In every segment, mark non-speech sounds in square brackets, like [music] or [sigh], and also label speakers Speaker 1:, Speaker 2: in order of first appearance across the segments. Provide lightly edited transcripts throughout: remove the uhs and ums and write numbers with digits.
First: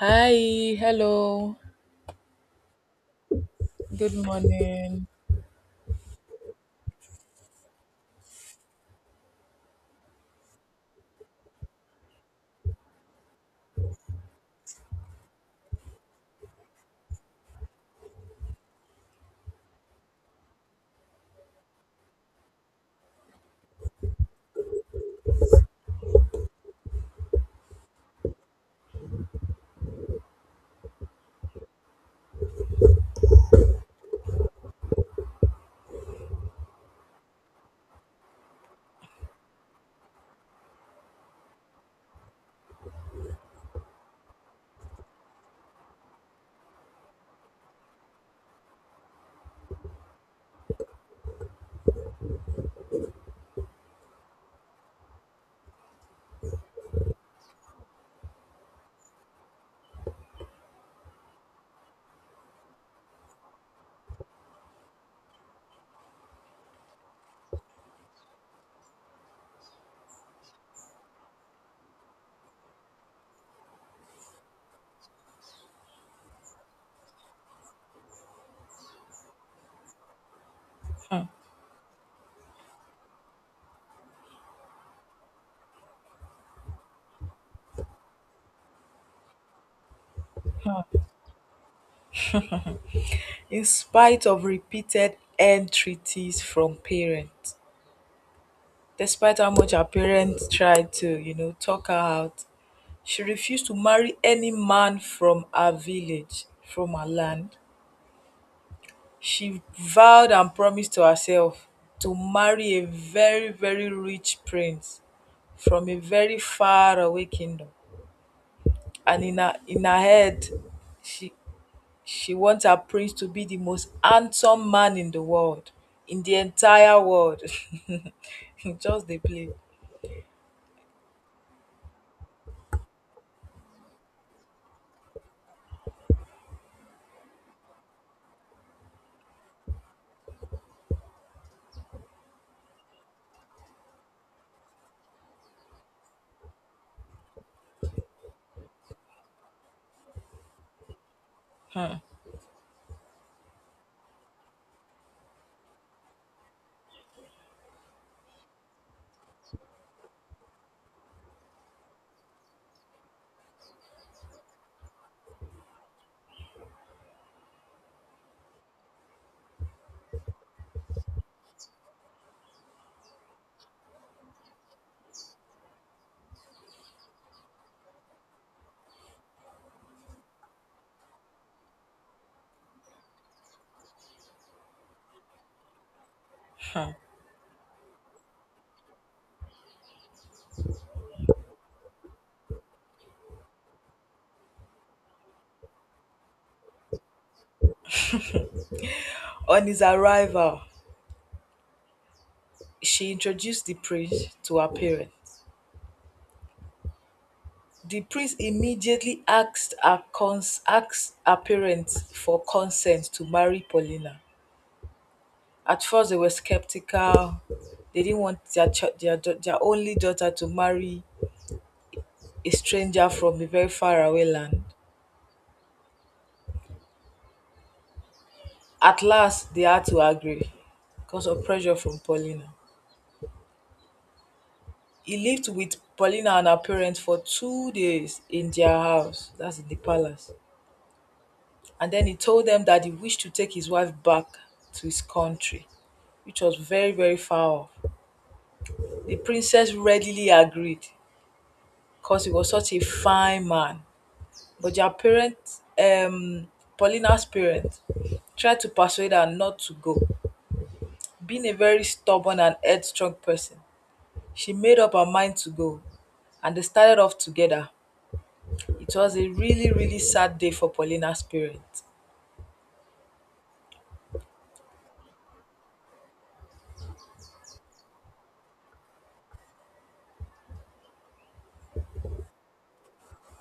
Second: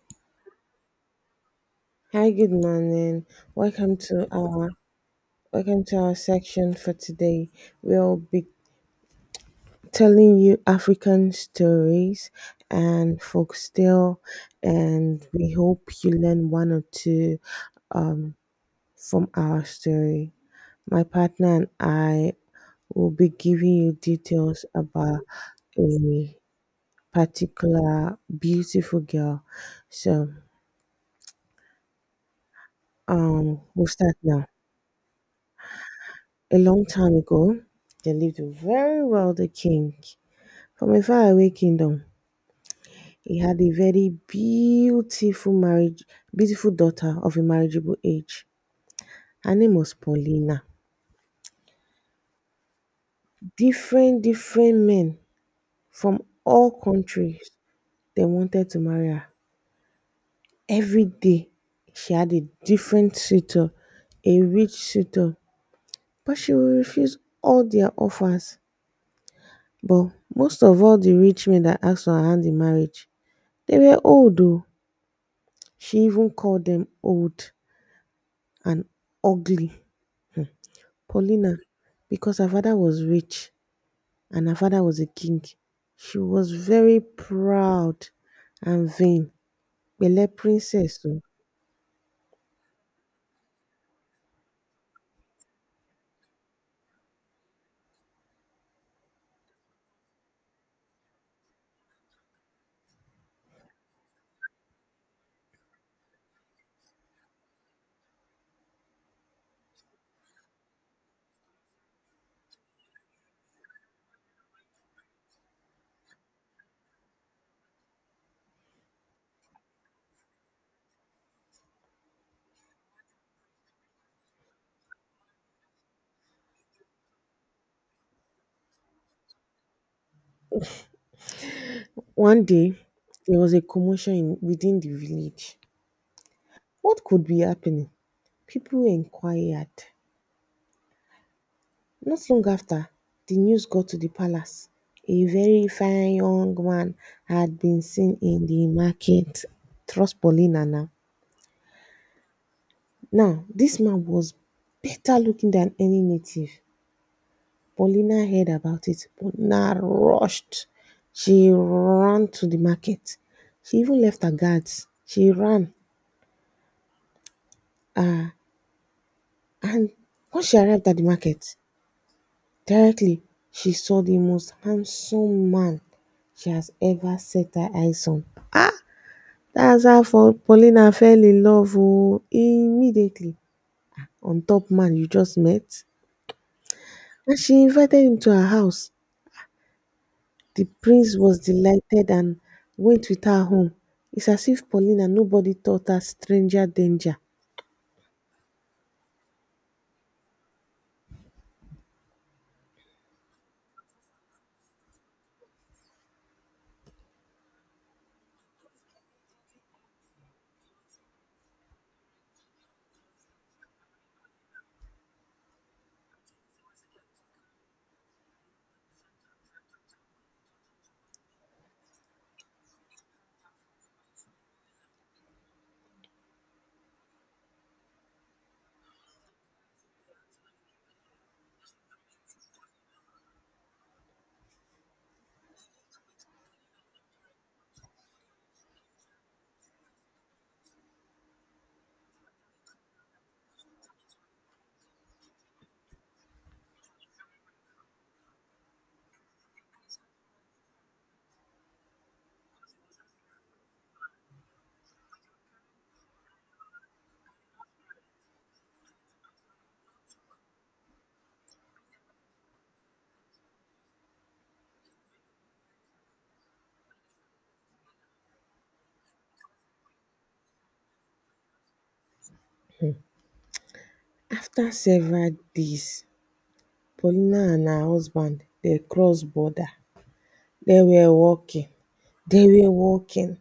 Speaker 1: Hi, hello,
Speaker 2: Hi, good morning. Welcome
Speaker 1: good
Speaker 2: to our
Speaker 1: morning.
Speaker 2: welcome to our section for today. We'll be telling you African stories and folktale, and we hope you learn one or two um, from our story. My partner and I will be giving you details about a particular beautiful girl. So we'll start now. A long time ago, there lived a very wealthy king from a faraway kingdom. He had a very beautiful daughter of a marriageable age. Her name was Paulina. Different men from all countries they wanted to marry her. Every day, she had a different suitor, a rich suitor, but she would refuse all their offers. But most of all, the rich men that asked for her hand in marriage, they were old though; she even called them old and ugly (Paulina), because her father was rich and her father was a king. She was very proud and vain (Pele princess Though.
Speaker 1: In spite of repeated entreaties from parents, despite how much her parents tried to, you know, talk her out, she refused to marry any man from her village, from her land. She vowed and promised to herself to marry a very, very rich prince from a very far away kingdom. And in her head, she She wants her prince to be the most handsome man in the world, in the entire world. [laughs] Just the play.
Speaker 2: One day, there was a commotion in within the village. What could be happening? People inquired. Not long after, the news got to the palace: a very fine young man had been seen in the market. Trust Paulina now. Now, this man was better looking than any native. Paulina heard about it. Paulina rushed. She ran to the market. She even left her guards. She ran. Uh, and when she arrived at the market, directly, she saw the most handsome man she has ever set her eyes on. Ah! That's how for Paulina fell in love oh, immediately on top man you just met. And she invited him to her house. The prince was delighted and went with her home. It's as if Paulina nobody taught her stranger danger.
Speaker 1: On his arrival, she introduced the prince to her parents. The prince immediately asked her parents for consent to marry Paulina. At first they were skeptical. They didn't want their only daughter to marry a stranger from a very far away land. At last, they had to agree because of pressure from Paulina. He lived with Paulina and her parents for two days in their house, that's in the palace. And then he told them that he wished to take his wife back to his country, which was very, very far off. The princess readily agreed because he was such a fine man. But their parents, Paulina's parents, tried to persuade her not to go. Being a very stubborn and headstrong person, she made up her mind to go, and they started off together. It was a really, really sad day for Paulina's parents.
Speaker 2: After several days, Paulina and her husband they crossed border. They were walking. They were walking.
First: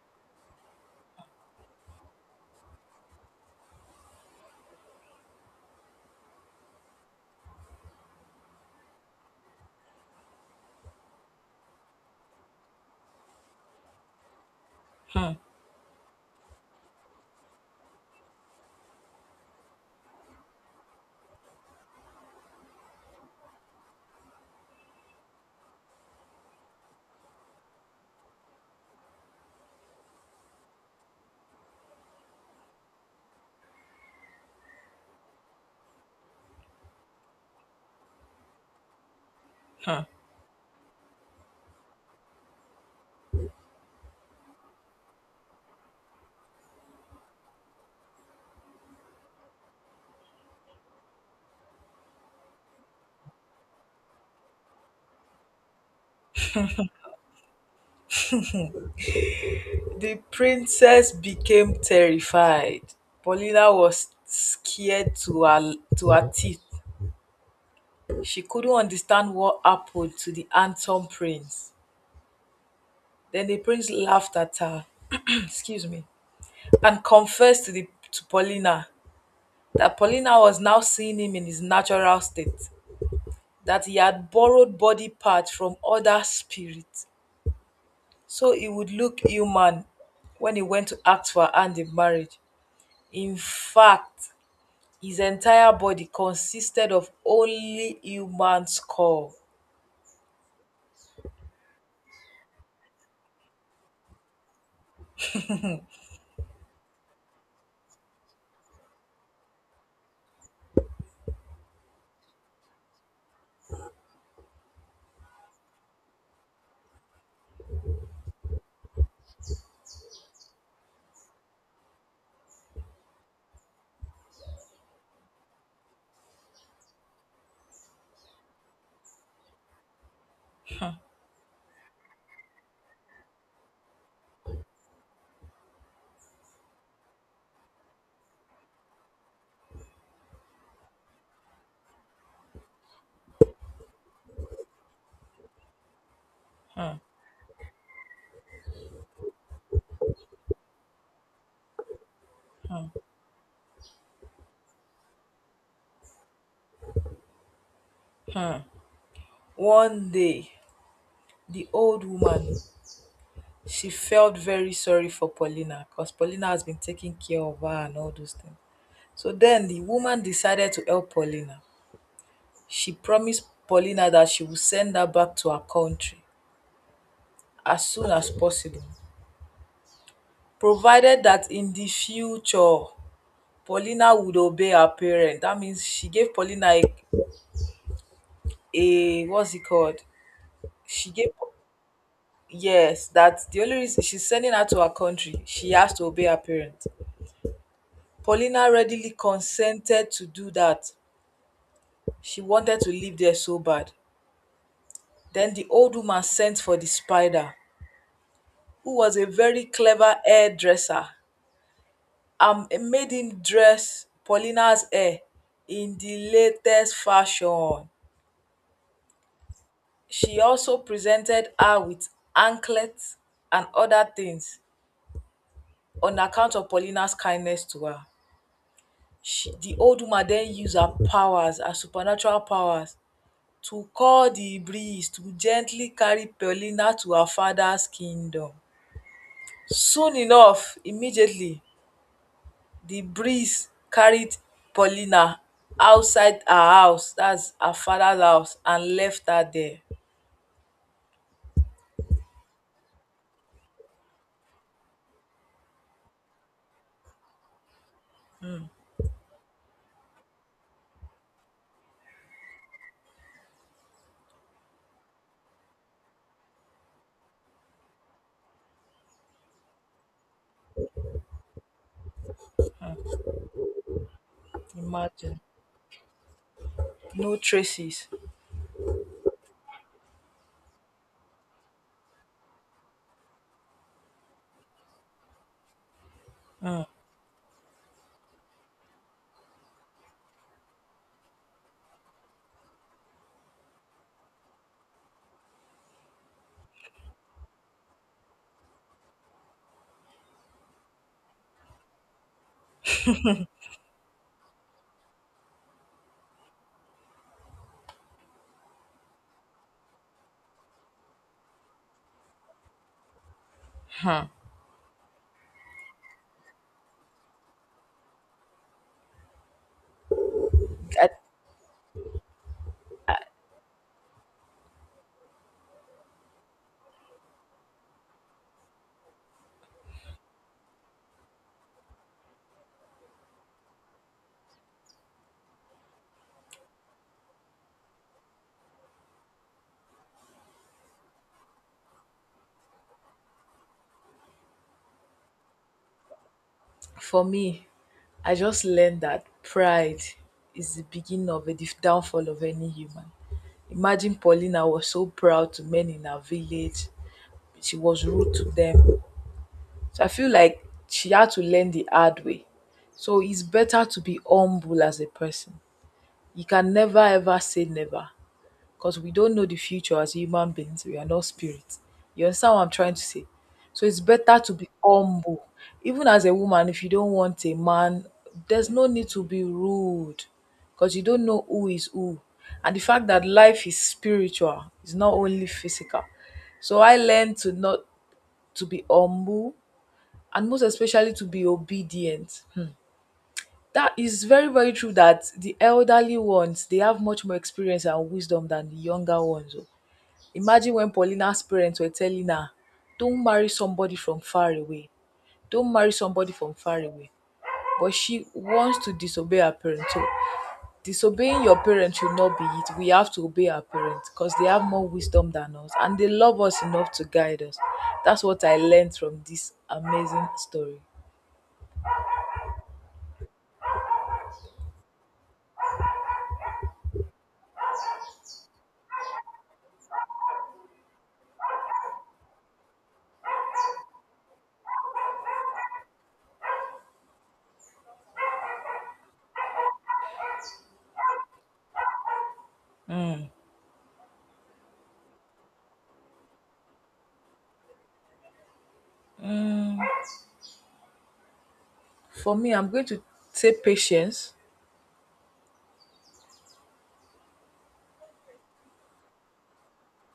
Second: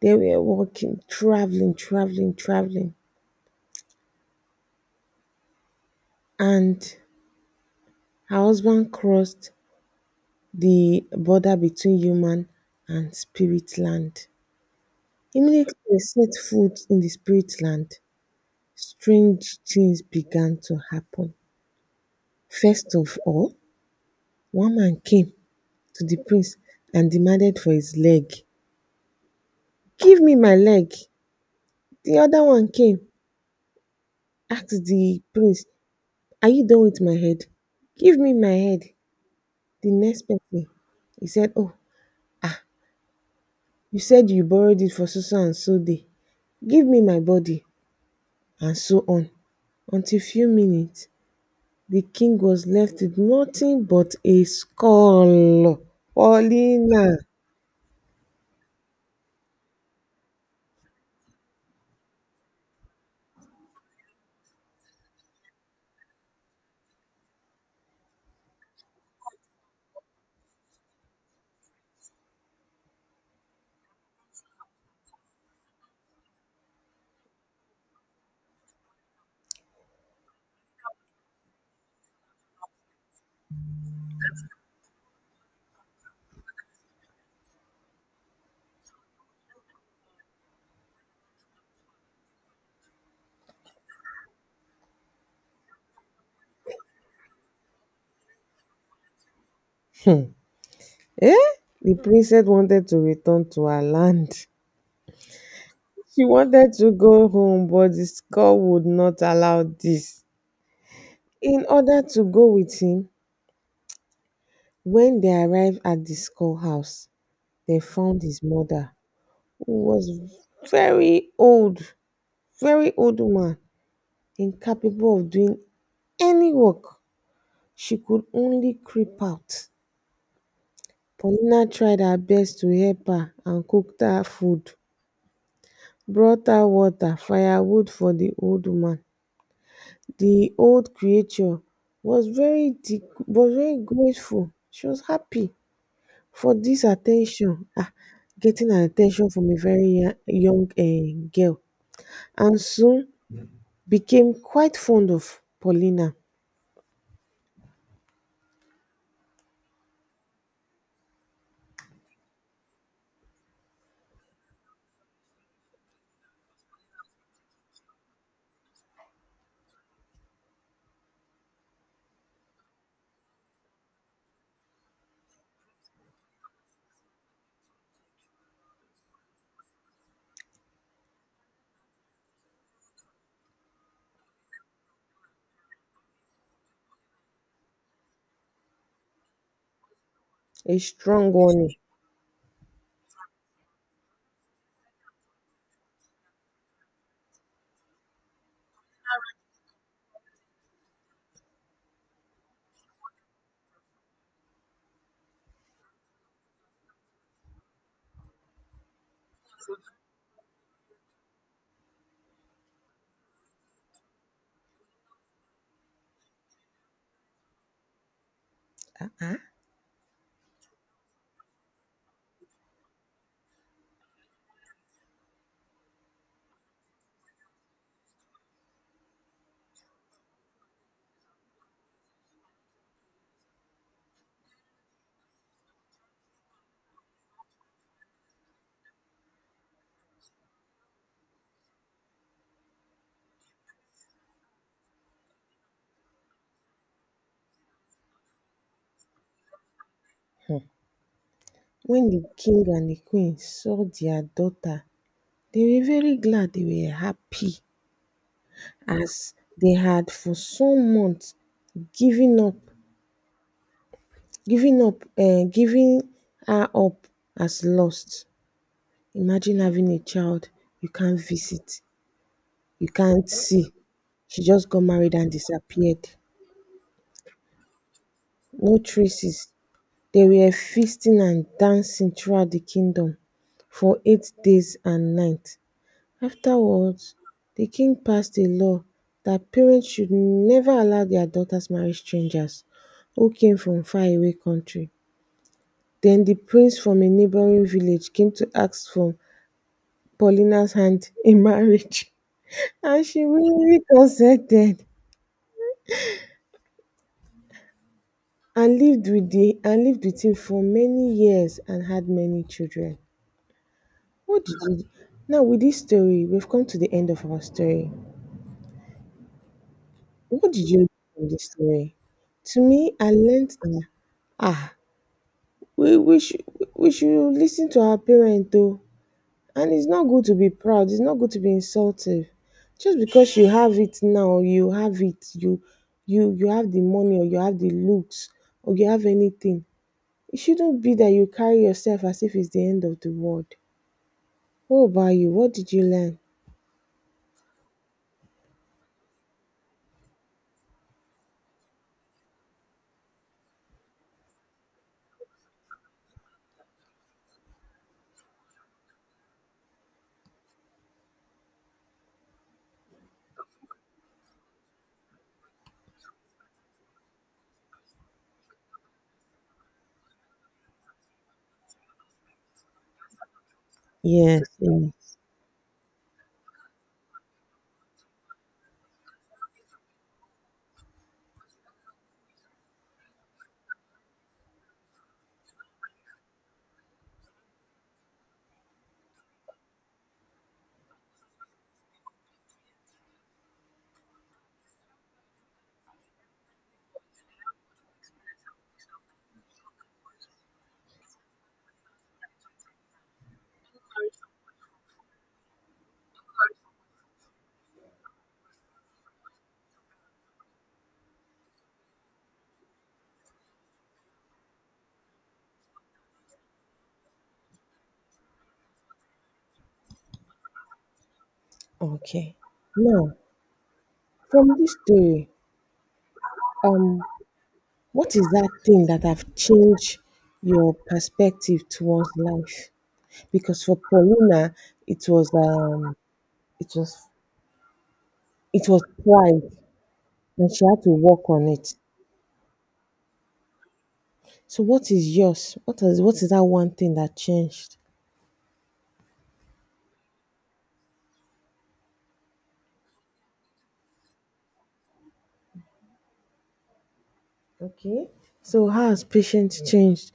Speaker 2: They were walking, traveling, traveling, traveling, and her husband crossed the border between human and spirit land.
Speaker 1: Hmm,
Speaker 2: Immediately they set foot in the spirit land, strange things began to happen. First of all, one man came to the prince and demanded for his leg. Give me my leg. The other one came, asked the prince, are you done with my head? Give me my head. The
Speaker 1: hmm.
Speaker 2: next person, he said, oh, ah, you said you borrowed it for so-and-so so day, give me my body, and so on, until few minutes, the king was left with nothing but a skull. Paulina!
Speaker 1: The princess became terrified. Paulina was scared to her teeth. She couldn't understand what happened to the handsome prince. Then the prince laughed at her, [clears throat] excuse me, and confessed to Paulina that Paulina was now seeing him in his natural state, that he had borrowed body parts from other spirits so he would look human when he went to ask for her hand in marriage. In fact, his entire body consisted of only human skull.
Speaker 2: Hmm. Eh? The princess wanted to return to her land. She wanted to go home, but the skull would not allow this. In order to go with him, when they arrived at the skull house, they found his mother, who was very old, very old woman incapable of doing any work, she could only creep out. Paulina tried her best to help her and cooked her food, brought her water, firewood for the old woman. The old creature was very grateful. She was happy for this
Speaker 1: Hmm.
Speaker 2: attention, getting an attention from a very young girl, and soon became quite fond of Paulina,
Speaker 1: One day, the old woman she felt very sorry for Paulina because Paulina has been taking care of her and all those things. So then the woman decided to help Paulina. She promised Paulina that she would send her back to her country as soon as possible provided that in the future Paulina would obey her parents. That means she gave Paulina a what's it called?
Speaker 2: a
Speaker 1: She gave,
Speaker 2: strong one.
Speaker 1: yes, that the only reason she's sending her to her country, she has to obey her parents. Paulina readily consented to do that. She wanted to live there so bad. Then the old woman sent for the spider, who was a very clever hairdresser. Um, it made him dress Paulina's hair in the latest fashion.
Speaker 2: um
Speaker 1: She also presented her with anklets and other things on account of Paulina's kindness to her. She, the old woman, then used her powers, her supernatural powers, to call the breeze to gently carry Paulina to her father's kingdom. Soon enough, immediately, the breeze carried Paulina outside her house, that's her father's house, and left her there.
Speaker 2: When the king and the queen saw their daughter, they were very glad, they were happy, as they had for some months given up, giving her up as lost. Imagine having a child you can't visit, you can't see. She just got married and
Speaker 1: Imagine.
Speaker 2: disappeared.
Speaker 1: No traces.
Speaker 2: No traces. They were feasting and dancing throughout the kingdom for 8 days and night. Afterwards, the king passed a law that parents should never allow their daughters marry strangers who came from faraway country. Then the prince from a neighboring village came to ask for Paulina's hand in marriage [laughs] and she willingly consented and lived with him for many years and had many children. What did you now with this story, we've come to the end of our story. What did you learn
Speaker 1: I,
Speaker 2: from this story? To me, I learned that ah we we should we should listen to our parent though, and it's not good to be proud, it's not good to be insultive just because you have it, now you have it, you have the money, or you have the looks, or you have anything. It shouldn't be that you carry yourself as if it's the end of the world. What about you, what did you learn?
Speaker 1: for me, I just learned that pride is the beginning of a downfall of any human. Imagine Paulina was so proud to men in her village. She was rude to them. So I feel like she had to learn the hard way. So it's better to be humble as a person. You can never ever say never, because we don't know the future as human beings. We are not spirits. You understand what I'm trying to say? So it's better
Speaker 2: Yes,
Speaker 1: to be
Speaker 2: yes.
Speaker 1: humble. Even as a woman, if you don't want a man, there's no need to be rude because you don't know who is who. And the fact that life is spiritual, it's not only physical. So I learned to not to be humble and most especially to be obedient. Hmm. That is very, very true that the elderly ones they have much more experience and wisdom than the younger ones. Oh. Imagine when Paulina's parents were telling her, don't marry somebody from far away. Don't marry somebody from far away. But she wants to disobey her parents. So disobeying your parents should not be it. We have to obey our parents because they have more wisdom than us and they love us enough to guide us. That's what I learned from this amazing story.
Speaker 2: Okay, now from this story, um what is that thing that have changed your perspective towards life? Because for Paulina it was um it was it was pride, and she had to work on it. So what is yours? What is that one thing that changed?
Speaker 1: For me, I'm going to say patience.
Speaker 2: Okay. So how has patience changed?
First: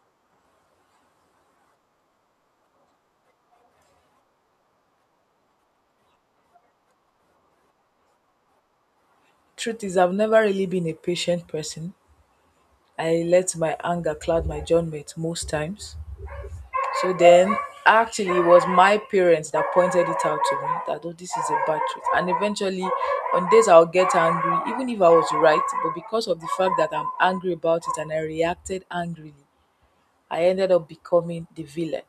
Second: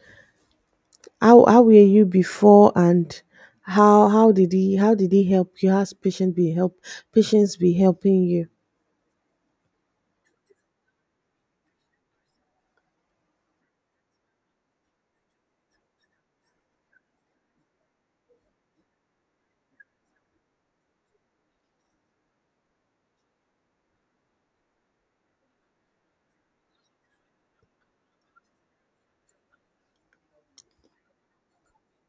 Speaker 2: How were you before, and how did he help you? How's patience be helping you?
Speaker 1: Truth is, I've never really been a patient person. I let my anger cloud my judgment most times. So then, actually, it was my parents that pointed it out to me that, oh, this is a bad trait. And eventually, on days I'll get angry, even if I was right, but because of the fact that I'm angry about it and I reacted angrily, I ended up becoming the villain.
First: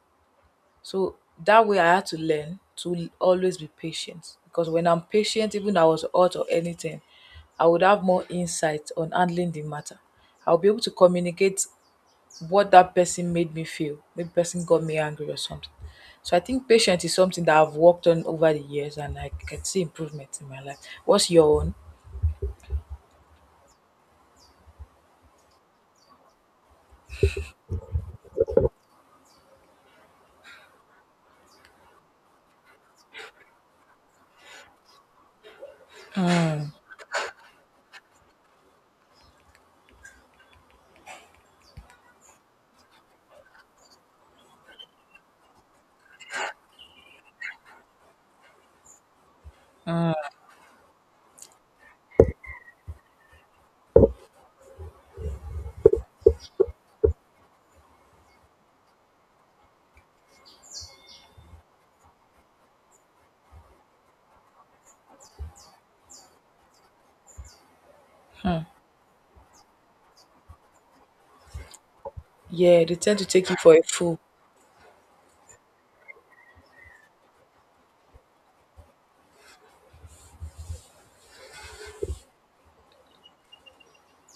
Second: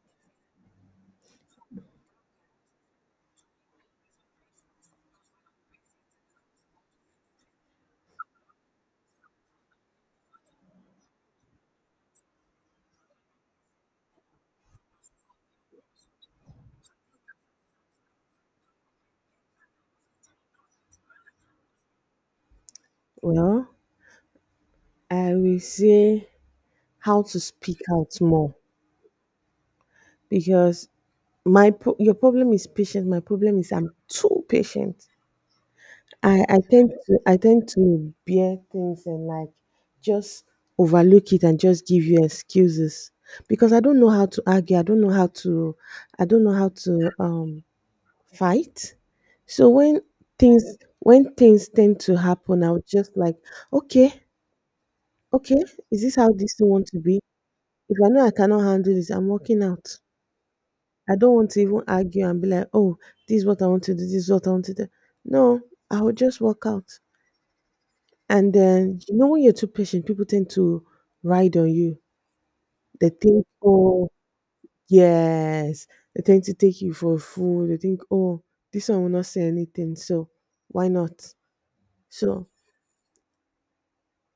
Speaker 1: So that way, I had to learn to always be patient because when I'm patient, even I was hot or anything, I would have more insight on handling the matter. I'll be able to communicate what that person made me feel. Maybe person got me angry or something. So I think patience is something that I've worked on over the years and I can see improvement in my life. What's your own?
Speaker 2: Well, I will say how to speak out more because your problem is patience. My problem is I'm too patient. I tend to bear things and like just overlook it and just give you excuses because I don't know how to argue. I don't know how to I don't know how to fight. So things when things tend to happen, I would just like, okay, okay, is this how this thing want to be? If I know I cannot handle this, I'm walking out. I don't want to even argue and be like, oh, this is what I want to do, this is what I want to do. No, I will just walk out. And then, when you're too patient, people tend to ride on you.
Speaker 1: Yeah, they
Speaker 2: They
Speaker 1: tend to
Speaker 2: think,
Speaker 1: take you for a
Speaker 2: oh,
Speaker 1: fool.
Speaker 2: yes, they tend to take you for a fool. They think, oh, this one will not say anything, so why not? So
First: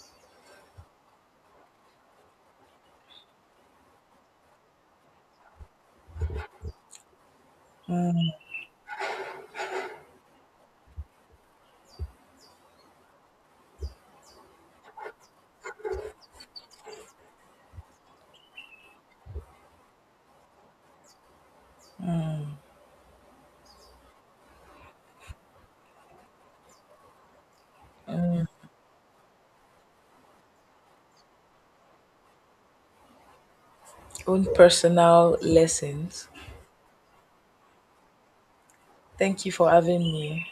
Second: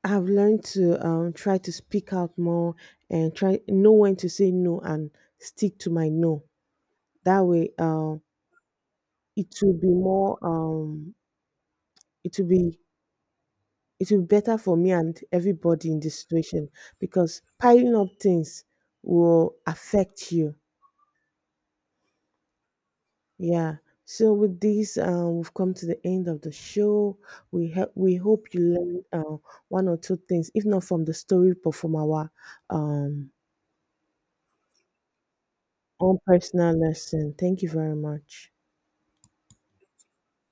Speaker 2: I've learned to try to speak out more and try know when to say no and stick to my no. That way, it will be more, it will be It will be better for me and everybody in this situation, because piling up things will affect you. Yeah. So with this, we've come to the end of the show. We help. We hope you learned one or two things, if not from the story, but from our um,
Speaker 1: Own personal
Speaker 2: own
Speaker 1: lessons.
Speaker 2: personal lesson. Thank you very much.
Speaker 1: Thank you for having me.